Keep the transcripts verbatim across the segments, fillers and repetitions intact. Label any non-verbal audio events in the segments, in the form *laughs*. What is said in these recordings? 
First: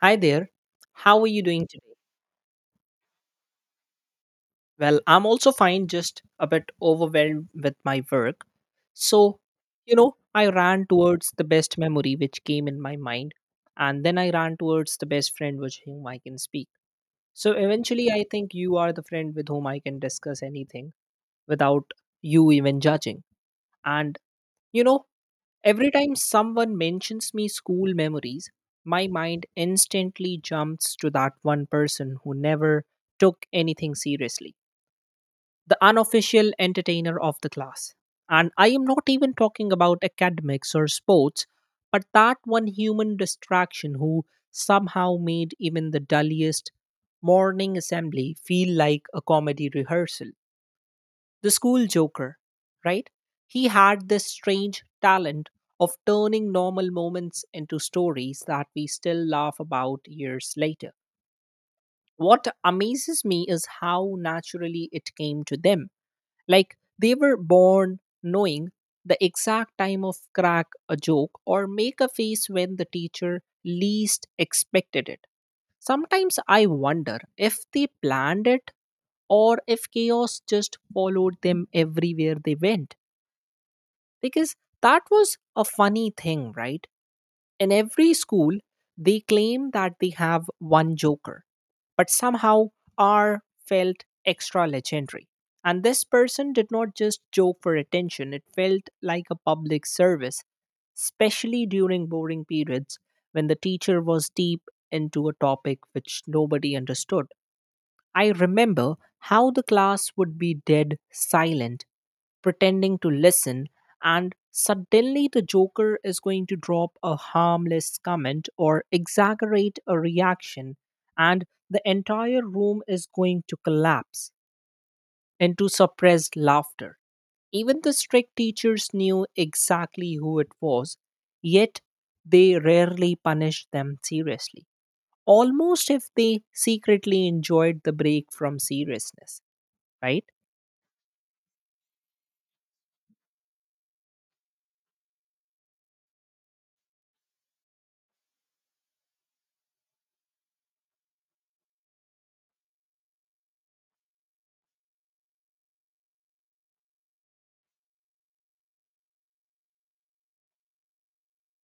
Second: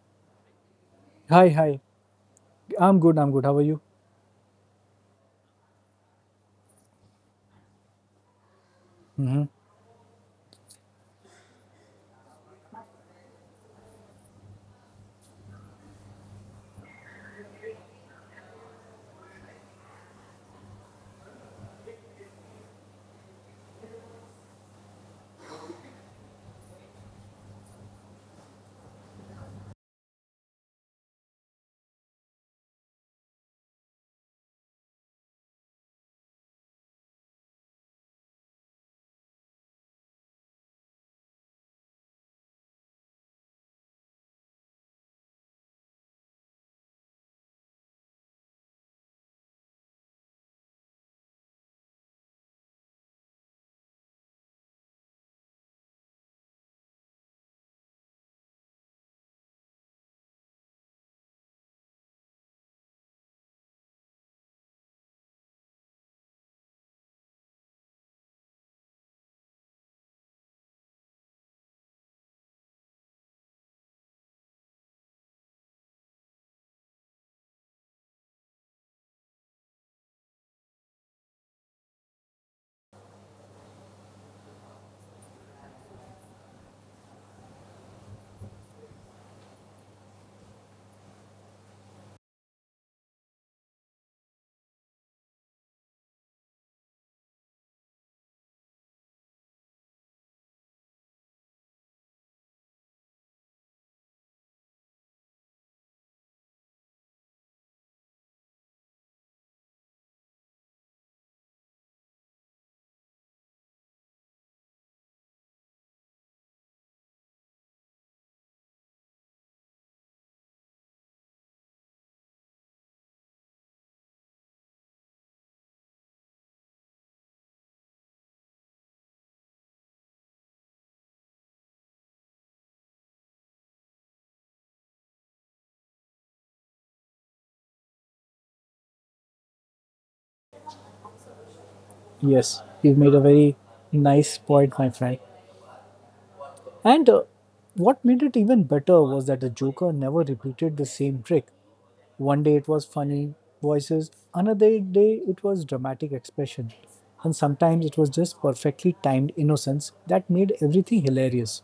Hi there. How are you Hi, doing hi. today? I'm good. I'm good. How are you? Well, I'm also fine, just a bit overwhelmed with my work. So, Hmm. you know, I ran towards the best memory which came in my mind, and then I ran towards the best friend with whom I can speak. So, eventually, I think you are the friend with whom I can discuss anything without you even judging. And, you know, every time someone mentions me school memories, my mind instantly jumps to that one person who never took anything seriously, the unofficial entertainer of the class. And I am not even talking about academics or sports, but that one human distraction who somehow made even the dullest morning assembly feel like a comedy rehearsal the school joker, right? He had this strange talent of turning normal moments into stories that we still laugh about years later. What amazes me is how naturally it came to them. Like they were born knowing the exact time of crack a joke or make a face when the teacher least expected it. Sometimes I wonder if they planned it or if chaos just followed them everywhere they went. Because that was a funny thing, right? In every school, they claim that they have one joker, but somehow R felt extra legendary. And this person did not just joke for attention, it felt like a public service, especially during boring periods when the teacher was deep into a topic which nobody understood. I remember how the class would be dead silent pretending to listen, and suddenly the Joker is going to drop a harmless comment or exaggerate a reaction, and the entire room is going to collapse into suppressed laughter. Even the strict teachers knew exactly who it was, yet they rarely punished them seriously. Almost if they secretly enjoyed the break from seriousness, right? Yes, you've made a very nice point, my friend. And uh, what made it even better was that the Joker never repeated the same trick. One day it was funny voices, another day it was dramatic expression, and sometimes it was just perfectly timed innocence that made everything hilarious.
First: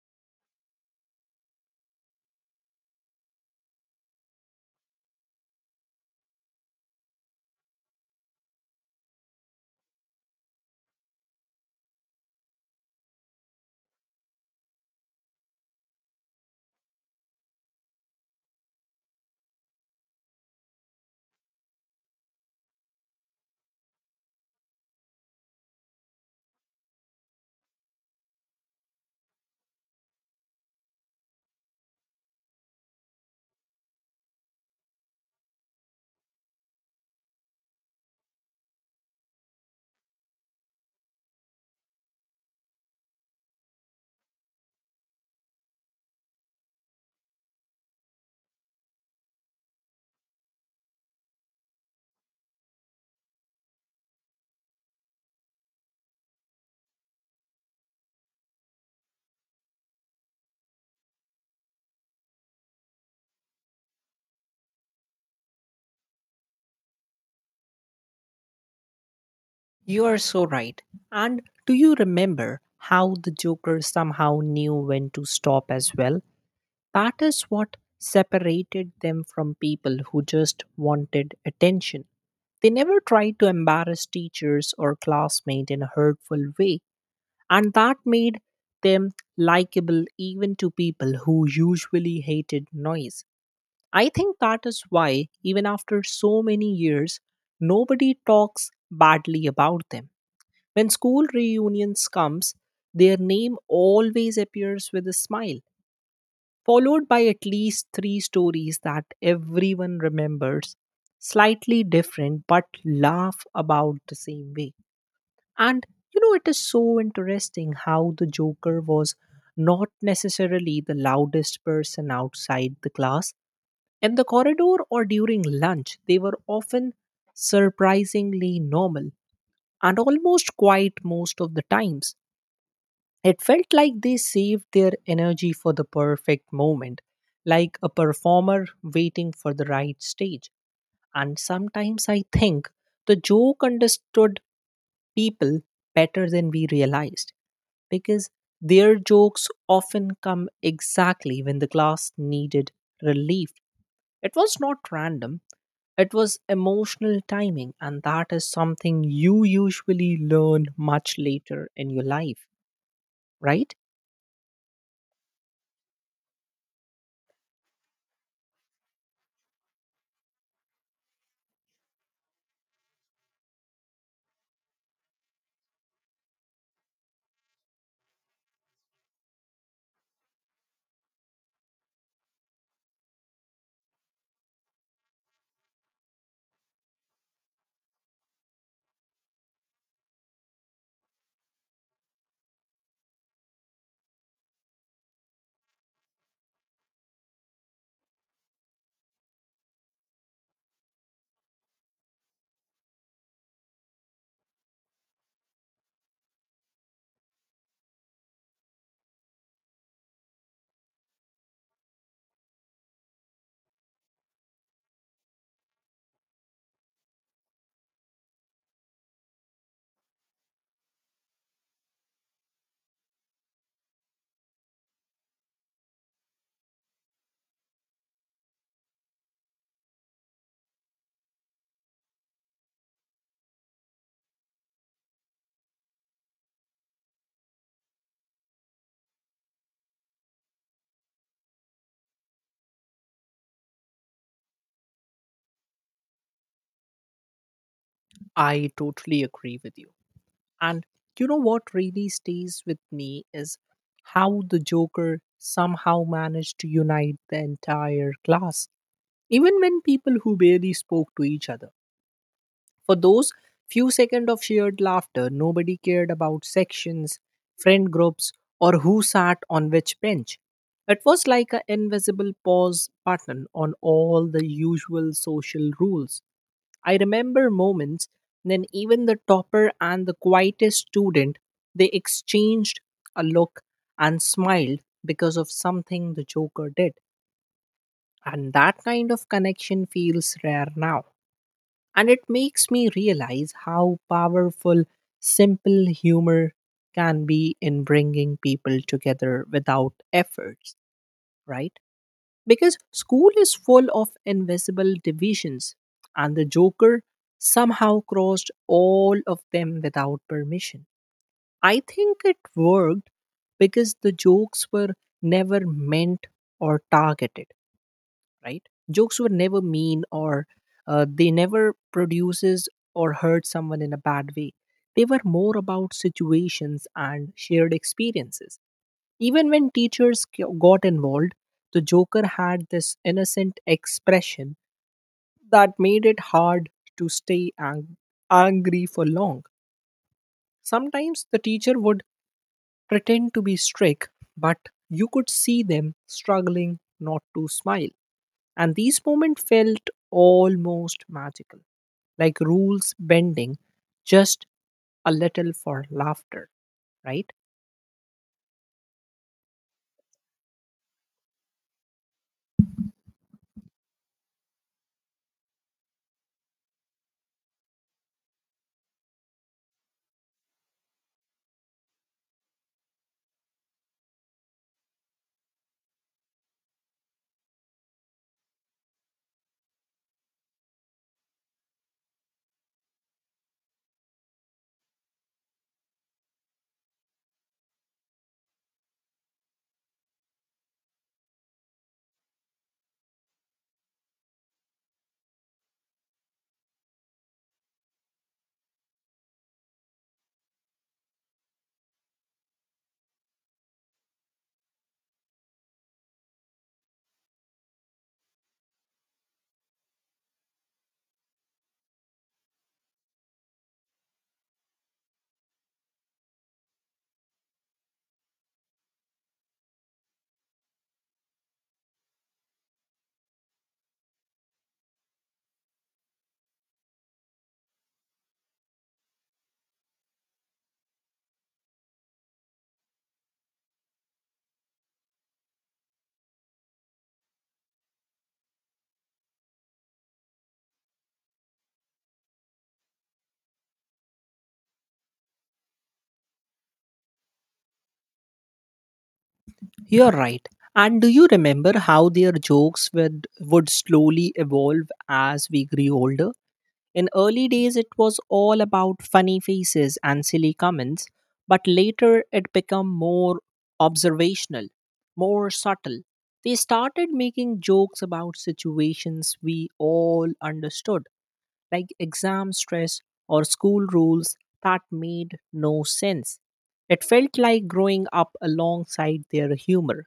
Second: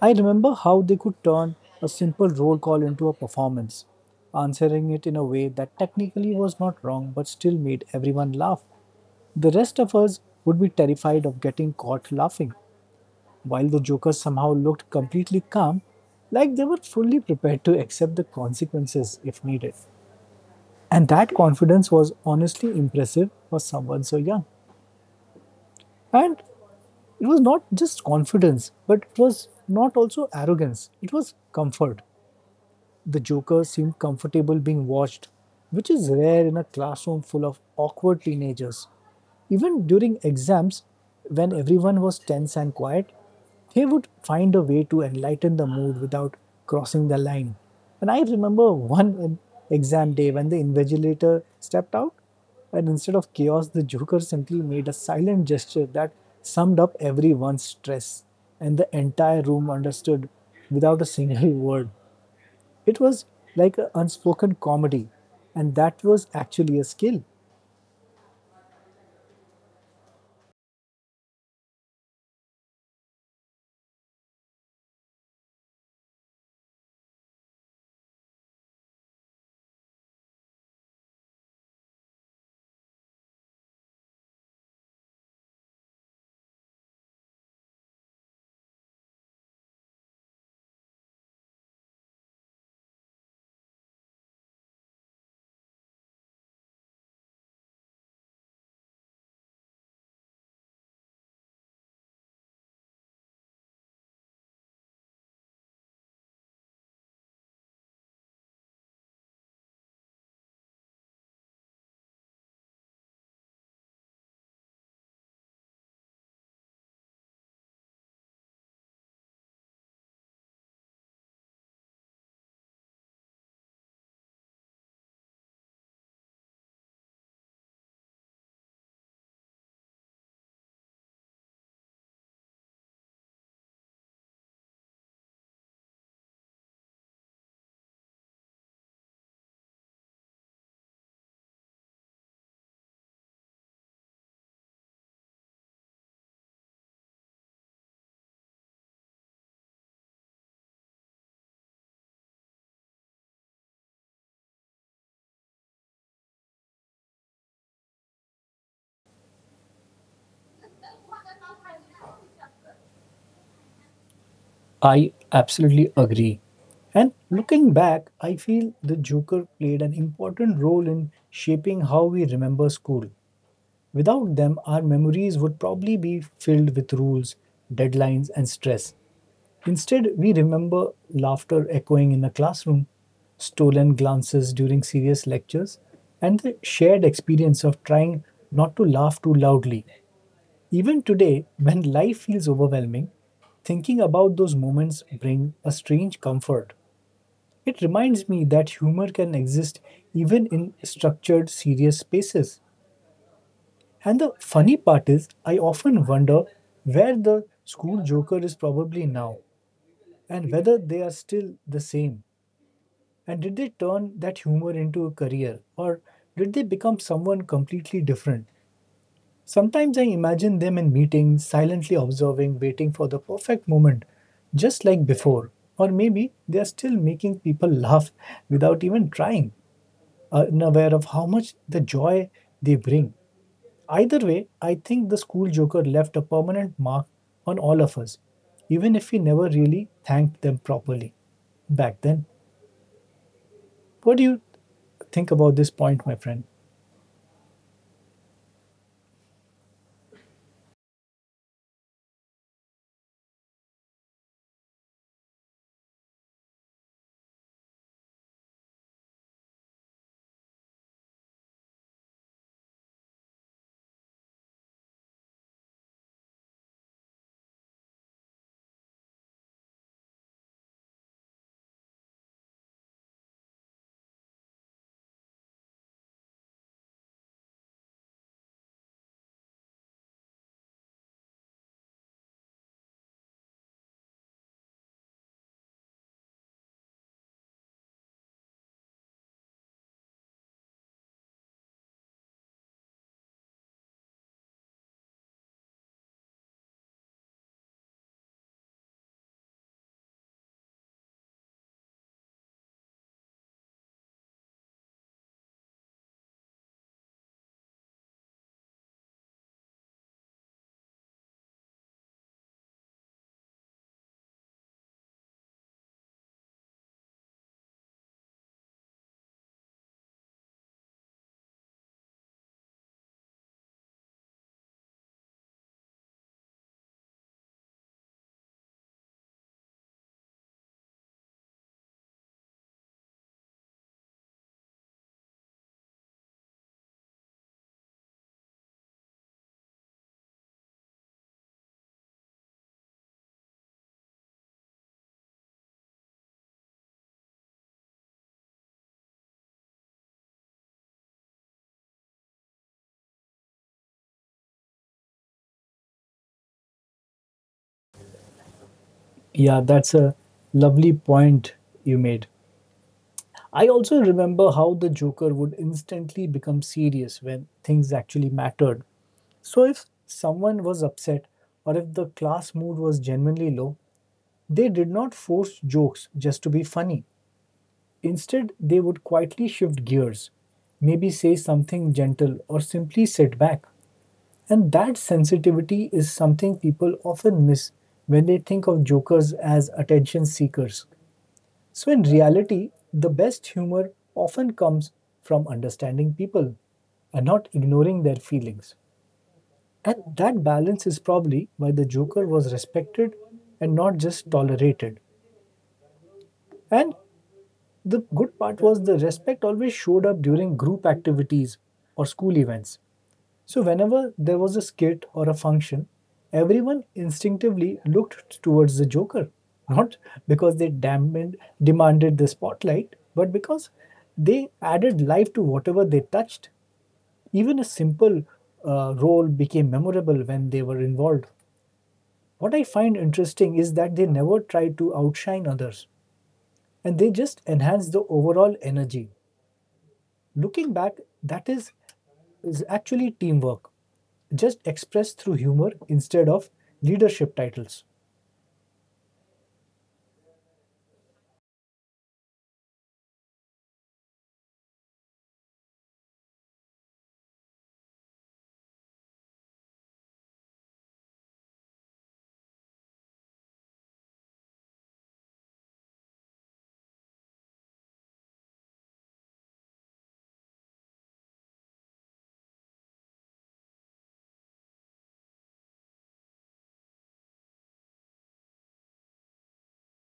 I remember how they could turn a simple roll call into a performance, answering it in a way that technically was not wrong but still made everyone laugh. The rest of us would be terrified of getting caught laughing, while the jokers somehow looked completely calm, like they were fully prepared to accept the consequences if needed. And that confidence was honestly impressive for someone so young. And it was not just confidence, but it was not also arrogance, it was comfort. The Joker seemed comfortable being watched, which is rare in a classroom full of awkward teenagers. Even during exams, when everyone was tense and quiet, he would find a way to enlighten the mood without crossing the line. And I remember one in- exam day when the invigilator stepped out, and instead of chaos, the Joker simply made a silent gesture that summed up everyone's stress, and the entire room understood without a single *laughs* word. It was like an unspoken comedy, and that was actually a skill. You are so right. And do you remember how the Joker somehow knew when to stop as well? That is what separated them from people who just wanted attention. They never tried to embarrass teachers or classmates in a hurtful way, and that made them likable even to people who usually hated noise. I think that is why, even after so many years, nobody talks badly about them when school reunions comes, their name always appears with a smile, followed by at least three stories that everyone remembers, slightly different but laugh about the same way. And you know, it is so interesting how the Joker was not necessarily the loudest person outside the class. In the corridor or during lunch, they were often surprisingly normal and almost quiet most of the times. It felt like they saved their energy for the perfect moment, like a performer waiting for the right stage. And sometimes I think the joke understood people better than we realized because their jokes often come exactly when the class needed relief. It was not random, it was emotional timing, and that is something you usually learn much later in your life, right? I absolutely agree. And looking back, I feel the Joker played an important role in shaping how we remember school. Without them, our memories would probably be filled with rules, deadlines, and stress. Instead, we remember laughter echoing in the classroom, stolen glances during serious lectures, and the shared experience of trying not to laugh too loudly. Even today, when life feels overwhelming, thinking about those moments bring a strange comfort. It reminds me that humor can exist even in structured, serious spaces. And the funny part is, I often wonder where the school joker is probably now and whether they are still the same. And did they turn that humor into a career or did they become someone completely different? Sometimes I imagine them in meetings, silently observing, waiting for the perfect moment, just like before. Or maybe they are still making people laugh without even trying, unaware of how much the joy they bring. Either way, I think the school joker left a permanent mark on all of us, even if we never really thanked them properly back then. What do you think about this point, my friend? I totally agree with you. And you know what really stays with me is how the Joker somehow managed to unite the entire class, even when people who barely spoke to each other. For those few seconds of shared laughter, nobody cared about sections, friend groups, or who sat on which bench. It was like an invisible pause button on all the usual social rules. I remember moments when even the topper and the quietest student they exchanged a look and smiled because of something the joker did. And that kind of connection feels rare now. And it makes me realize how powerful simple humor can be in bringing people together without efforts, right? Because school is full of invisible divisions and the joker somehow crossed all of them without permission. I think it worked because the jokes were never meant or targeted, right? Jokes were never mean or uh, they never produces or hurt someone in a bad way. They were more about situations and shared experiences. Even when teachers g- got involved, the Joker had this innocent expression that made it hard to stay ang- angry for long. Sometimes the teacher would pretend to be strict, but you could see them struggling not to smile. And these moments felt almost magical, like rules bending just a little for laughter, right? Yeah, that's a lovely point you made. I also remember how the Joker would instantly become serious when things actually mattered. So, if someone was upset or if the class mood was genuinely low, they did not force jokes just to be funny. Instead, they would quietly shift gears, maybe say something gentle or simply sit back. And that sensitivity is something people often miss when they think of jokers as attention seekers. So, in reality, the best humor often comes from understanding people and not ignoring their feelings. And that balance is probably why the Joker was respected and not just tolerated. And the good part was the respect always showed up during group activities or school events. So, whenever there was a skit or a function, everyone instinctively looked towards the Joker, not because they damned, demanded the spotlight, but because they added life to whatever they touched. Even a simple uh, role became memorable when they were involved. What I find interesting is that they never tried to outshine others and they just enhanced the overall energy. Looking back, that is is actually teamwork, just expressed through humor instead of leadership titles. You're right. And do you remember how their jokes would, would slowly evolve as we grew older? In early days, it was all about funny faces and silly comments, but later it became more observational, more subtle. They started making jokes about situations we all understood, like exam stress or school rules that made no sense. It felt like growing up alongside their humor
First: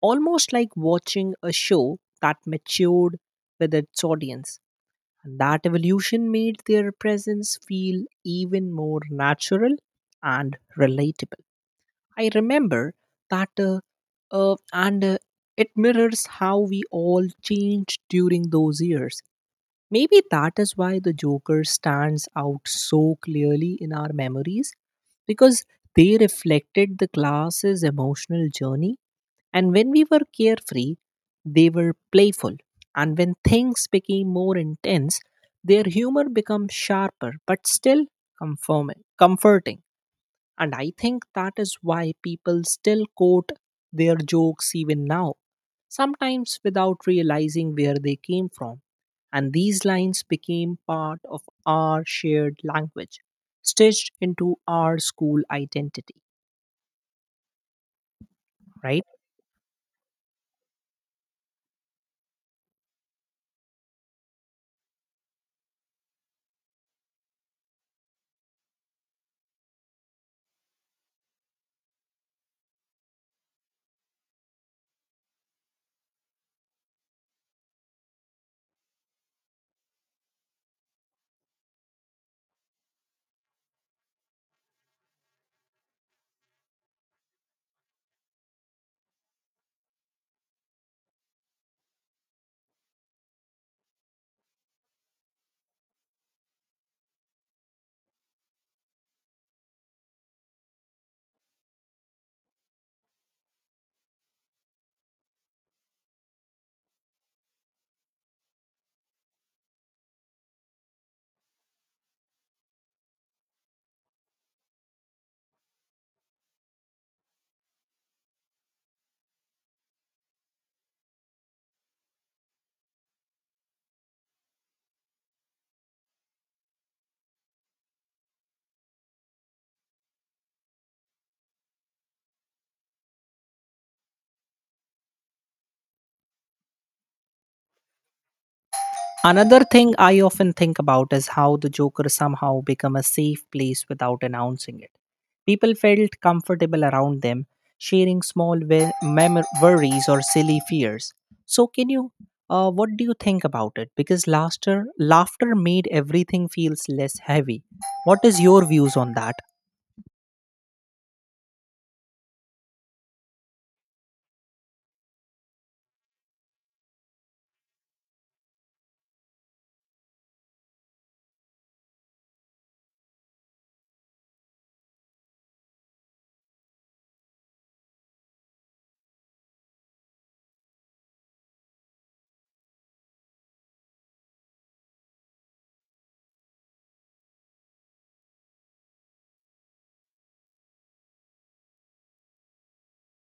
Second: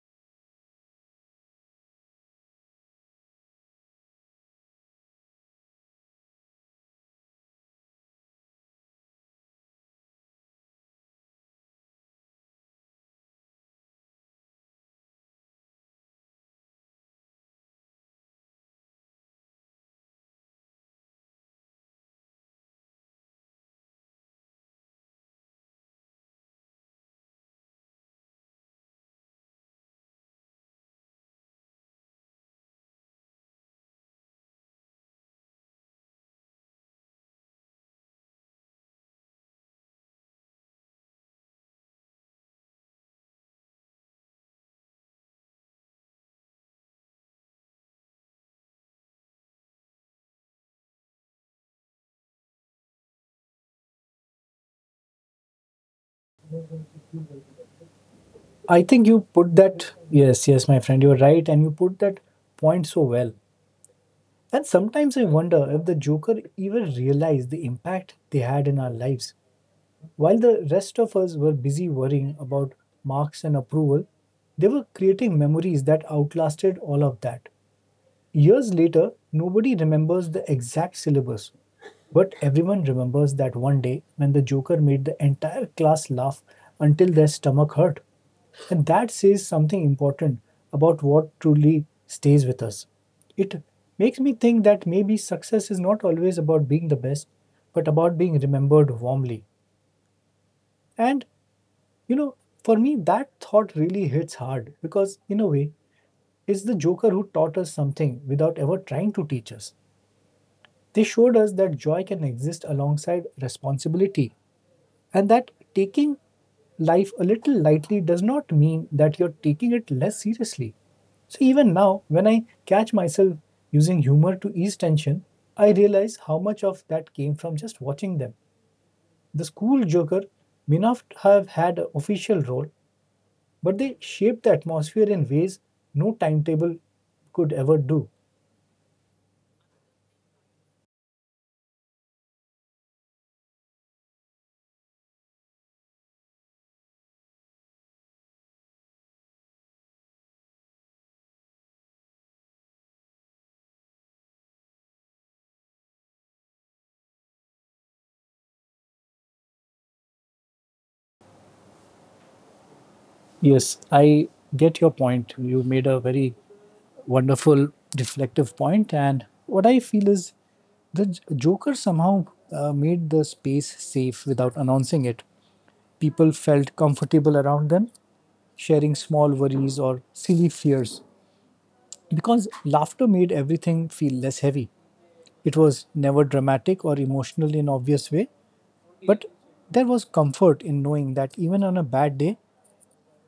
almost like watching a show that matured with its audience. And that evolution made their presence feel even more natural and relatable. I remember that, uh, uh, and uh, it mirrors how we all changed during those years. Maybe that is why the Joker stands out so clearly in our memories because they reflected the class's emotional journey and when we were carefree, they were playful. And when things became more intense, their humor became sharper but still conforming, comforting. And I think that is why people still quote their jokes even now, sometimes without realizing where they came from. And these lines became part of our shared language, stitched into our school identity, I right? think you put that, yes, yes, my friend, you're right, and you put that point so well. And sometimes I wonder if the Joker even realized the impact they had in our lives. While the rest of us were busy worrying about marks and approval, they were creating memories that outlasted all of that. Years later, nobody remembers the exact syllabus, but everyone remembers that one day when the Joker made the entire class laugh until their stomach hurt. And that says something important about what truly stays with us. It makes me think that maybe success is not always about being the best, but about being remembered warmly. And, you know, for me, that thought really hits hard because, in a way, it's the Joker who taught us something without ever trying to teach us. They showed us that joy can exist alongside responsibility and that taking life a little lightly does not mean that you're taking it less seriously. So, even now, when I catch myself using humor to ease tension, I realize how much of that came from just watching them. The school joker may not have had an official role, but they shaped the atmosphere in ways no timetable could ever do. Another thing I often think about is how the Joker somehow became a safe place without announcing it. People felt comfortable around them, sharing small we- mem- worries or silly fears. So, can you, uh, what do you think about it? Because laughter, laughter made everything feels less heavy. What is your views on that? Yes, I get your point. You made a very wonderful reflective point point. And what I feel is, the joker somehow uh, made the space safe without announcing it. People felt comfortable around them, sharing small worries or silly fears, because laughter made everything feel less heavy. It was never dramatic or emotional in obvious way, but there was comfort in knowing that even on a bad day,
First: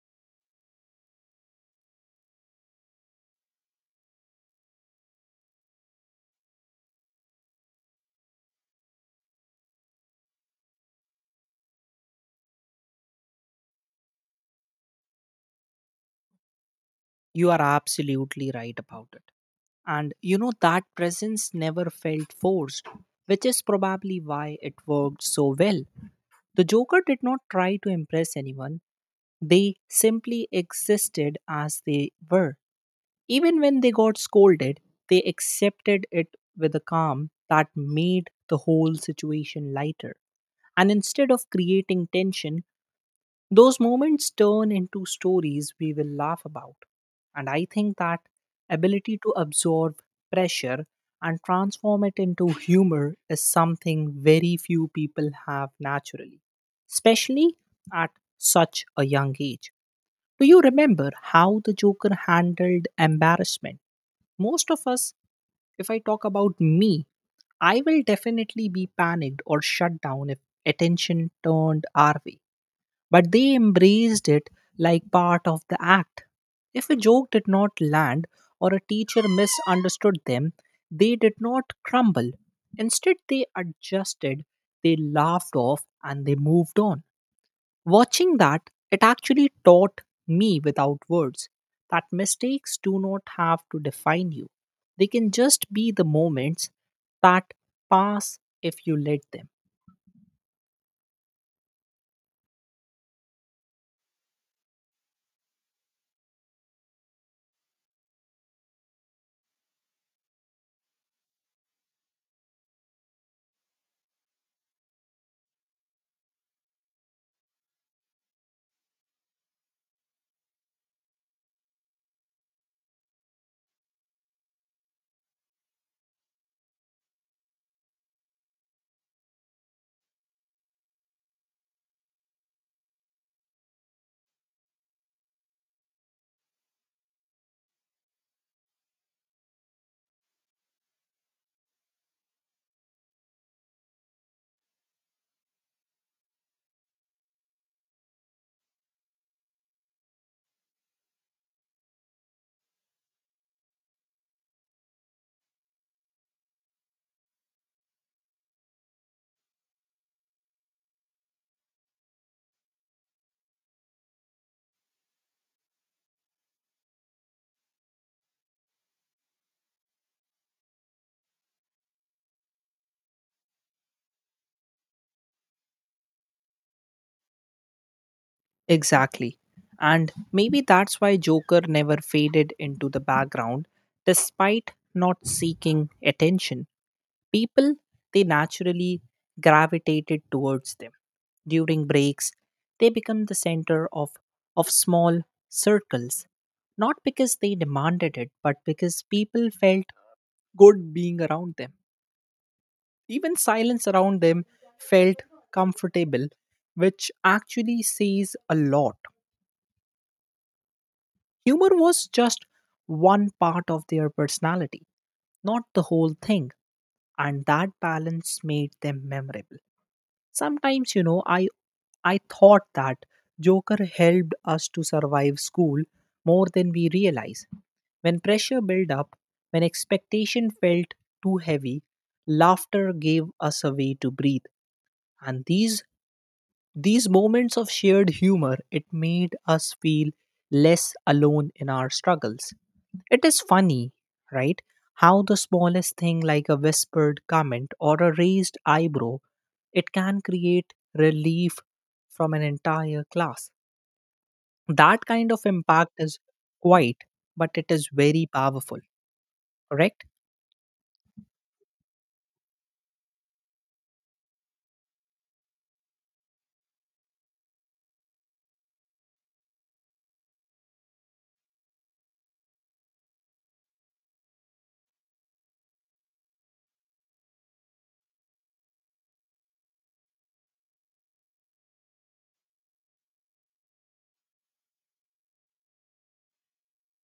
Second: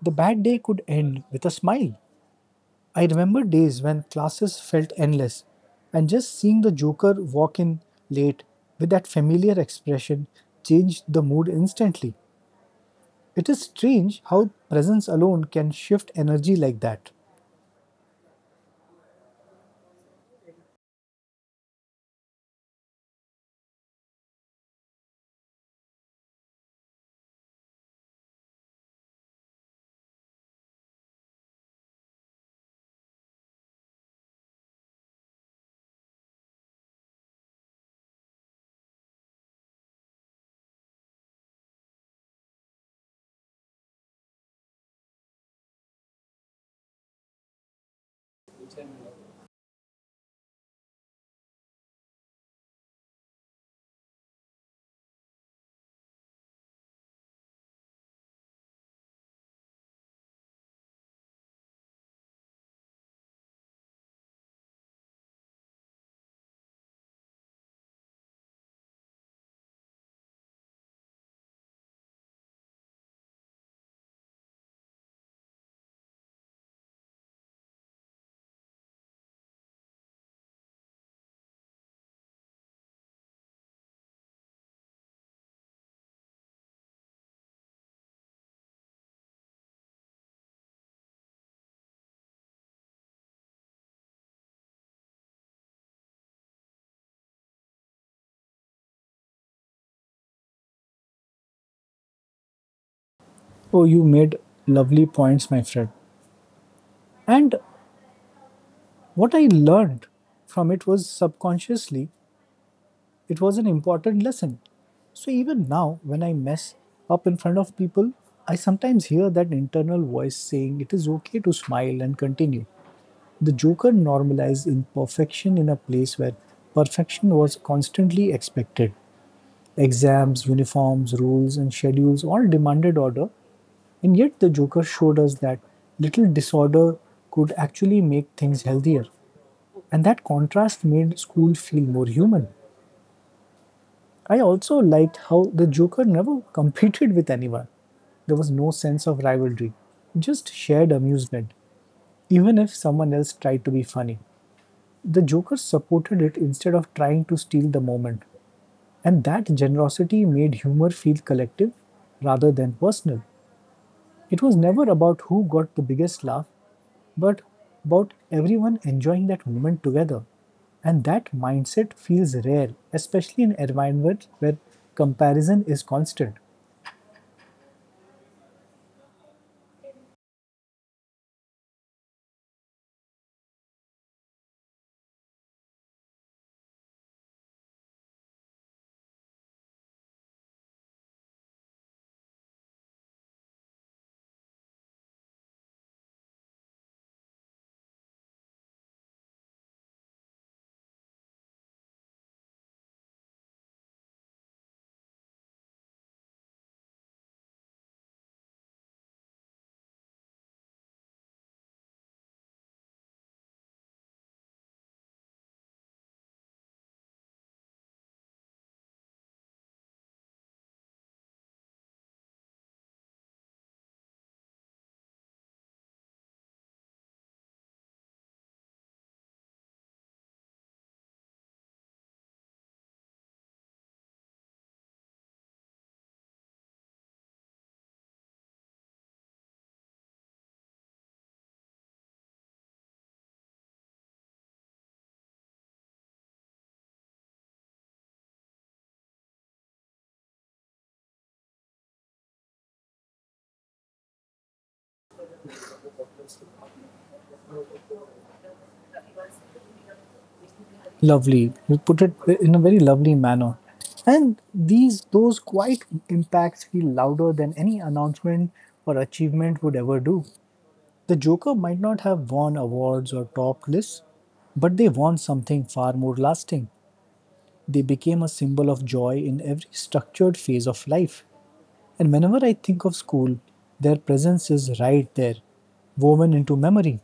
the bad day could end with a smile. I remember days when classes felt endless, and just seeing the Joker walk in late with that familiar expression changed the mood instantly. It is strange how presence alone can shift energy like that. You are absolutely right about it. And you know that presence never felt forced, which is probably why it worked so well. The Joker did not try to impress anyone, they simply existed as they were. Even when they got scolded, they accepted it with a calm that made the whole situation lighter. And instead of creating tension, those moments turn into stories we will laugh about. And I think that ability to absorb pressure and transform it into humor is something very few people have naturally, especially at such a young age. Do you remember how the Joker handled embarrassment? Most of us if I talk about me, I will definitely be panicked or shut down if attention turned our way. But they embraced it like part of the act. If a joke did not land or a teacher misunderstood them, they did not crumble. Instead, they adjusted, they laughed off, and they moved on. Watching that, it actually taught me without words that mistakes do not have to define you. They can just be the moments that pass if you let them. Oh, you made lovely points, my friend. And what I learned from it was subconsciously, it was an important lesson. So even now, when I mess up in front of people, I sometimes hear that internal voice saying it is okay to smile and continue. The Joker normalized imperfection in a place where perfection was constantly expected. Exams, uniforms, rules, and schedules all demanded order, and yet the Joker showed us that little disorder could actually make things healthier. And that contrast made school feel more human. I also liked how the Joker never *laughs* competed with anyone. There was no sense of rivalry, just shared amusement, even if someone else tried to be funny. The Joker supported it instead of trying to steal the moment, and that generosity made humor feel collective rather than personal. It was never about who got the biggest laugh, but about everyone enjoying that moment together. And that mindset feels rare, especially in environments where comparison is constant. Exactly. And maybe that's why Joker never faded into the background despite not seeking attention. People, they naturally gravitated towards them. During breaks, they become the center of, of small circles, not because they demanded it, but because people felt good being around them. Even silence around them felt comfortable, which actually says a lot. Humor was just one part of their personality, not the whole thing, and that balance made them memorable. Sometimes, you know, I I thought that Joker helped us to survive school more than we realize. When pressure built up, when expectation felt too heavy, laughter gave us a way to breathe. And these these moments of shared humor, it made us feel less alone in our struggles. It is funny, right? How the smallest thing like a whispered comment or a raised eyebrow, it can create relief from an entire class. That kind of impact is quiet, but it is very powerful, correct? Lovely. You put it in a very lovely manner. And these those quiet impacts feel louder than any announcement or achievement would ever do. The Joker might not have won awards or top lists, but they won something far more lasting. They became a symbol of joy in every structured phase of life. And whenever I think of school, their presence is right there, woven into memory.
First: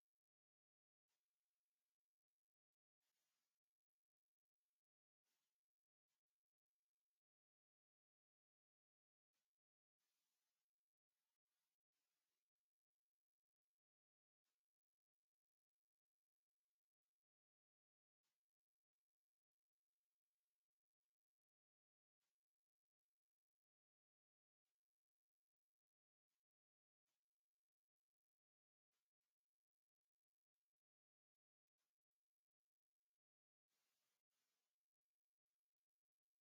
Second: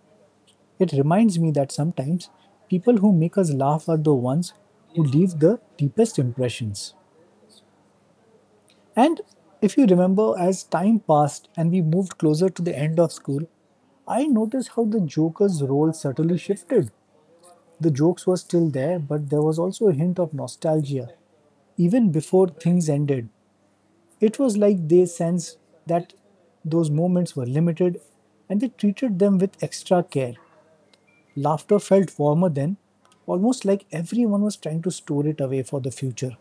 It reminds me that sometimes people who make us laugh are the ones who leave the deepest impressions. And if you remember, as time passed and we moved closer to the end of school, I noticed how the Joker's role subtly shifted. The jokes were still there, but there was also a hint of nostalgia. Even before things ended, it was like they sensed that those moments were limited and they treated them with extra care. Laughter felt warmer then, almost like everyone was trying to store it away for the future.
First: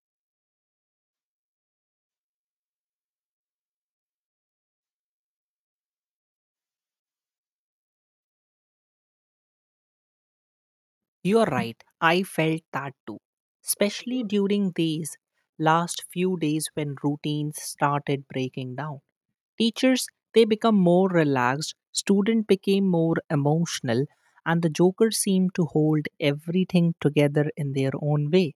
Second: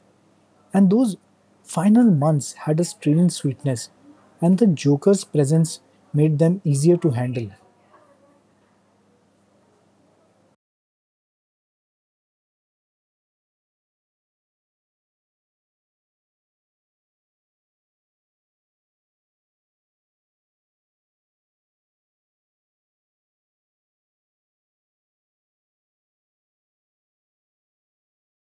And those final months had a strange sweetness, and the Joker's presence made them easier to handle. You are right. I felt that too. Especially during these last few days when routines started breaking down. Teachers they become more relaxed, student became more emotional, and the jokers seemed to hold everything together in their own way.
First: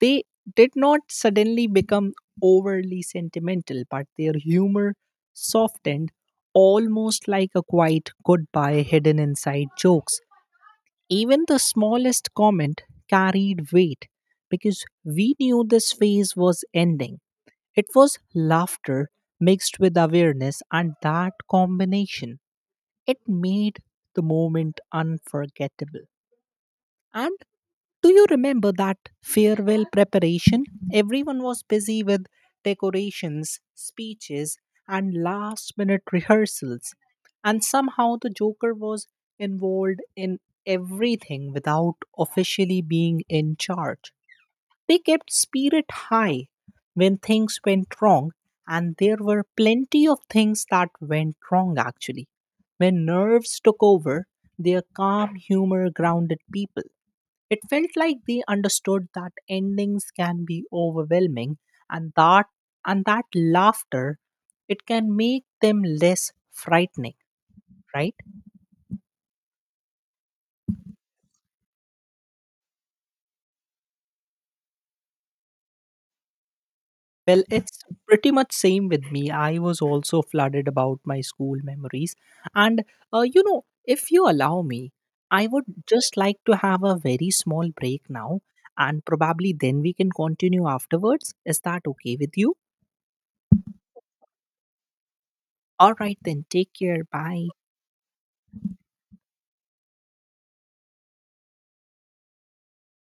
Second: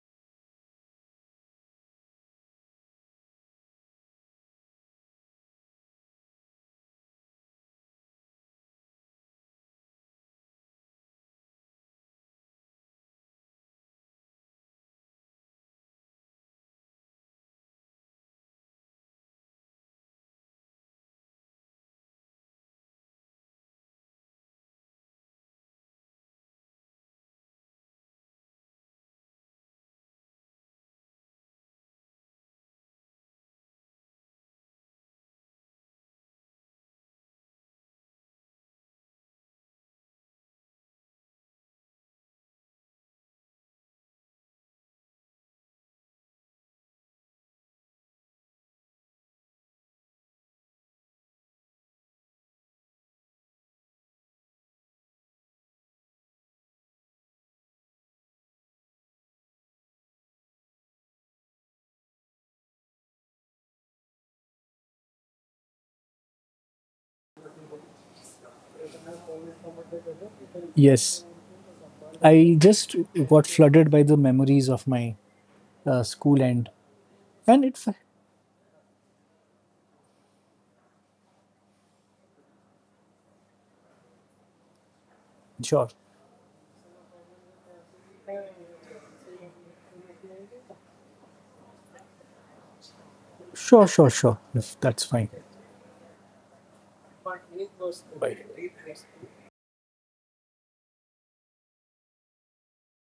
They did not suddenly become overly sentimental, but their humor softened almost like a quiet goodbye hidden inside jokes. Even the smallest comment carried weight because we knew this phase was ending. It was laughter mixed with awareness, and that combination, it made the moment unforgettable. And do you remember that farewell preparation? Everyone was busy with decorations, speeches, and last minute rehearsals. And somehow the Joker was involved in everything without officially being in charge. They kept spirit high when things went wrong, and there were plenty of things that went wrong actually. When nerves took over, their calm humor grounded people. It felt like they understood that endings can be overwhelming and that and that laughter it can make them less frightening, right? Yes, I just got flooded by the memories of my uh, school. and Well, And it's it's pretty much same with me. I was also flooded about my school memories, and uh, you know, if you allow me, I would sure, just like to have a very small break now, and probably then we can continue afterwards. Is that okay with you? sure, sure, sure. Yes, that's fine. All right, then. Take care. Bye.